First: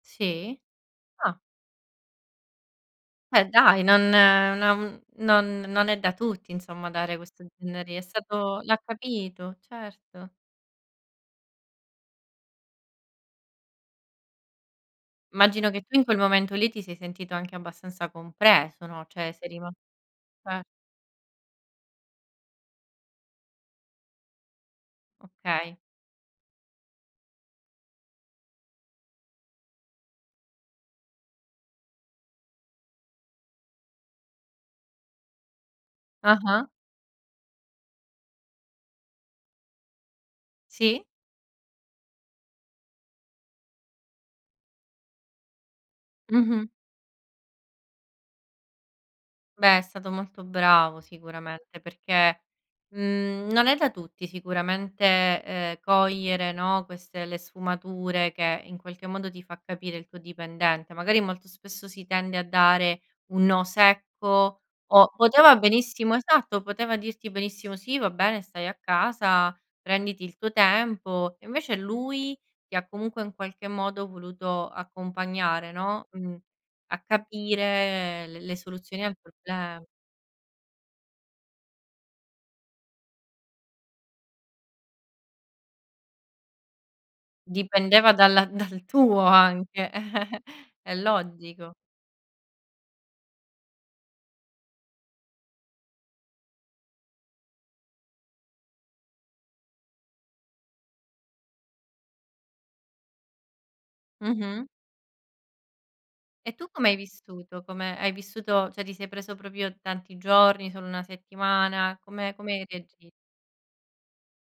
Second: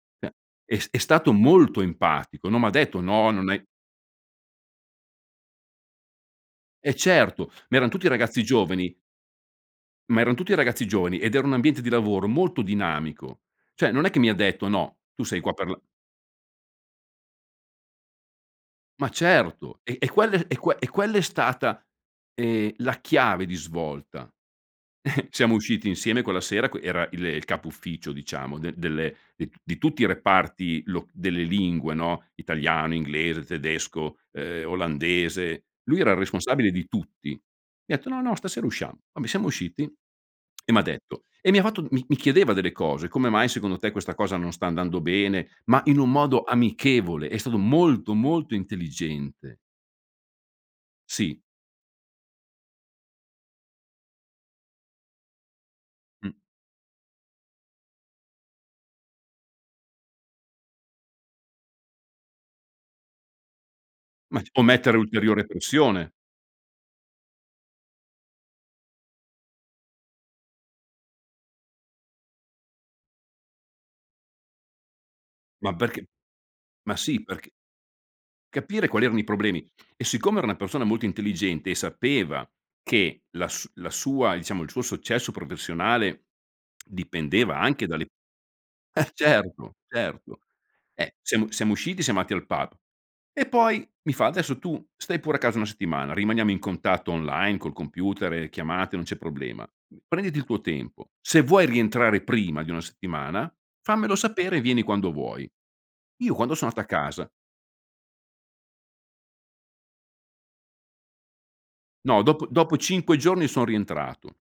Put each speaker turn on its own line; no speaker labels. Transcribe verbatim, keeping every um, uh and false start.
Beh
Sì?
è st è stato
Ah!
molto empatico, non m'ha detto: "No
Beh
non hai"
dai, non non non non è da tutti insomma
Eh
dare questo,
certo, ma
[unintelligible]
eran
è
tutti ragazzi
stato l'ha
giovani.
capito,
Ma
certo.
eran tutti ragazzi giovani, ed era un ambiente di lavoro molto dinamico. Cioè non è che mi ha detto: "No, tu sei qua per
Immagino
la"
che tu in quel momento lì ti sei sentito anche abbastanza compreso, no.
Ma
Cioè sei rimas
certo e e quel e
eh.
que e quella è stata, ehm, la chiave di svolta. Siamo
Okay.
usciti insieme quella sera q era il capo ufficio diciamo d delle del di tutti i reparti lo delle lingue, no: Italiano, inglese, tedesco, ehm, olandese. Lui era il
Ah-ah.
responsabile di tutti. Mi ha etto: "No, no, stasera usciamo." Vabbè siamo usciti e m'ha
Sì.
detto e mi ha fatto mi mi chiedeva delle cose: "Come mai secondo te questa cosa non sta andando bene?" Ma in un modo
Mh-mh.
amichevole, è stato molto, molto intelligente.
Beh, è stato molto bravo,
Sì.
sicuramente, perché, mhmm, non è da tutti sicuramente, ehm,
Mh.
cogliere, no, queste le sfumature che in qualche modo ti fa capire il tuo dipendente. Magari molto spesso si tende a dare un no
Ma c o
secco
mettere
o
ulteriore
poteva
pressione.
benissimo esatto, poteva dirti benissimo sì, va bene, stai a casa, prenditi il tuo tempo. Invece lui ti ha comunque in qualche modo voluto accompagnare,
Ma perché
no, mh,
ma
a
sì, perch
capire l le
capire quali
soluzioni al
erano i problemi.
problema.
E siccome era una persona molto intelligente e sapeva che la su la sua, diciamo il suo successo professionale dipendeva anche dalle
Dipendeva dalla dal
Eh,
tuo,
certo,
anche
certo.
è
Eh, siam siamo
logico.
usciti siam ndati al pub, e poi mi fa: "Adesso tu stai pure a casa una settimana, rimaniamo in contatto online col computer e chiamate, non c'è problema. Prenditi il tuo tempo, se vuoi rientrare prima di una settimana, fammelo sapere e
Mh-mh.
vieni quando vuoi." Io quando
E
so
tu
ndato a
come hai
casa
vissuto? Come hai vissuto cioè ti sei preso proprio tanti giorni, solo una settimana,
No,
come
dopo
come hai
dopo
reagito?
cinque giorni son rientrato.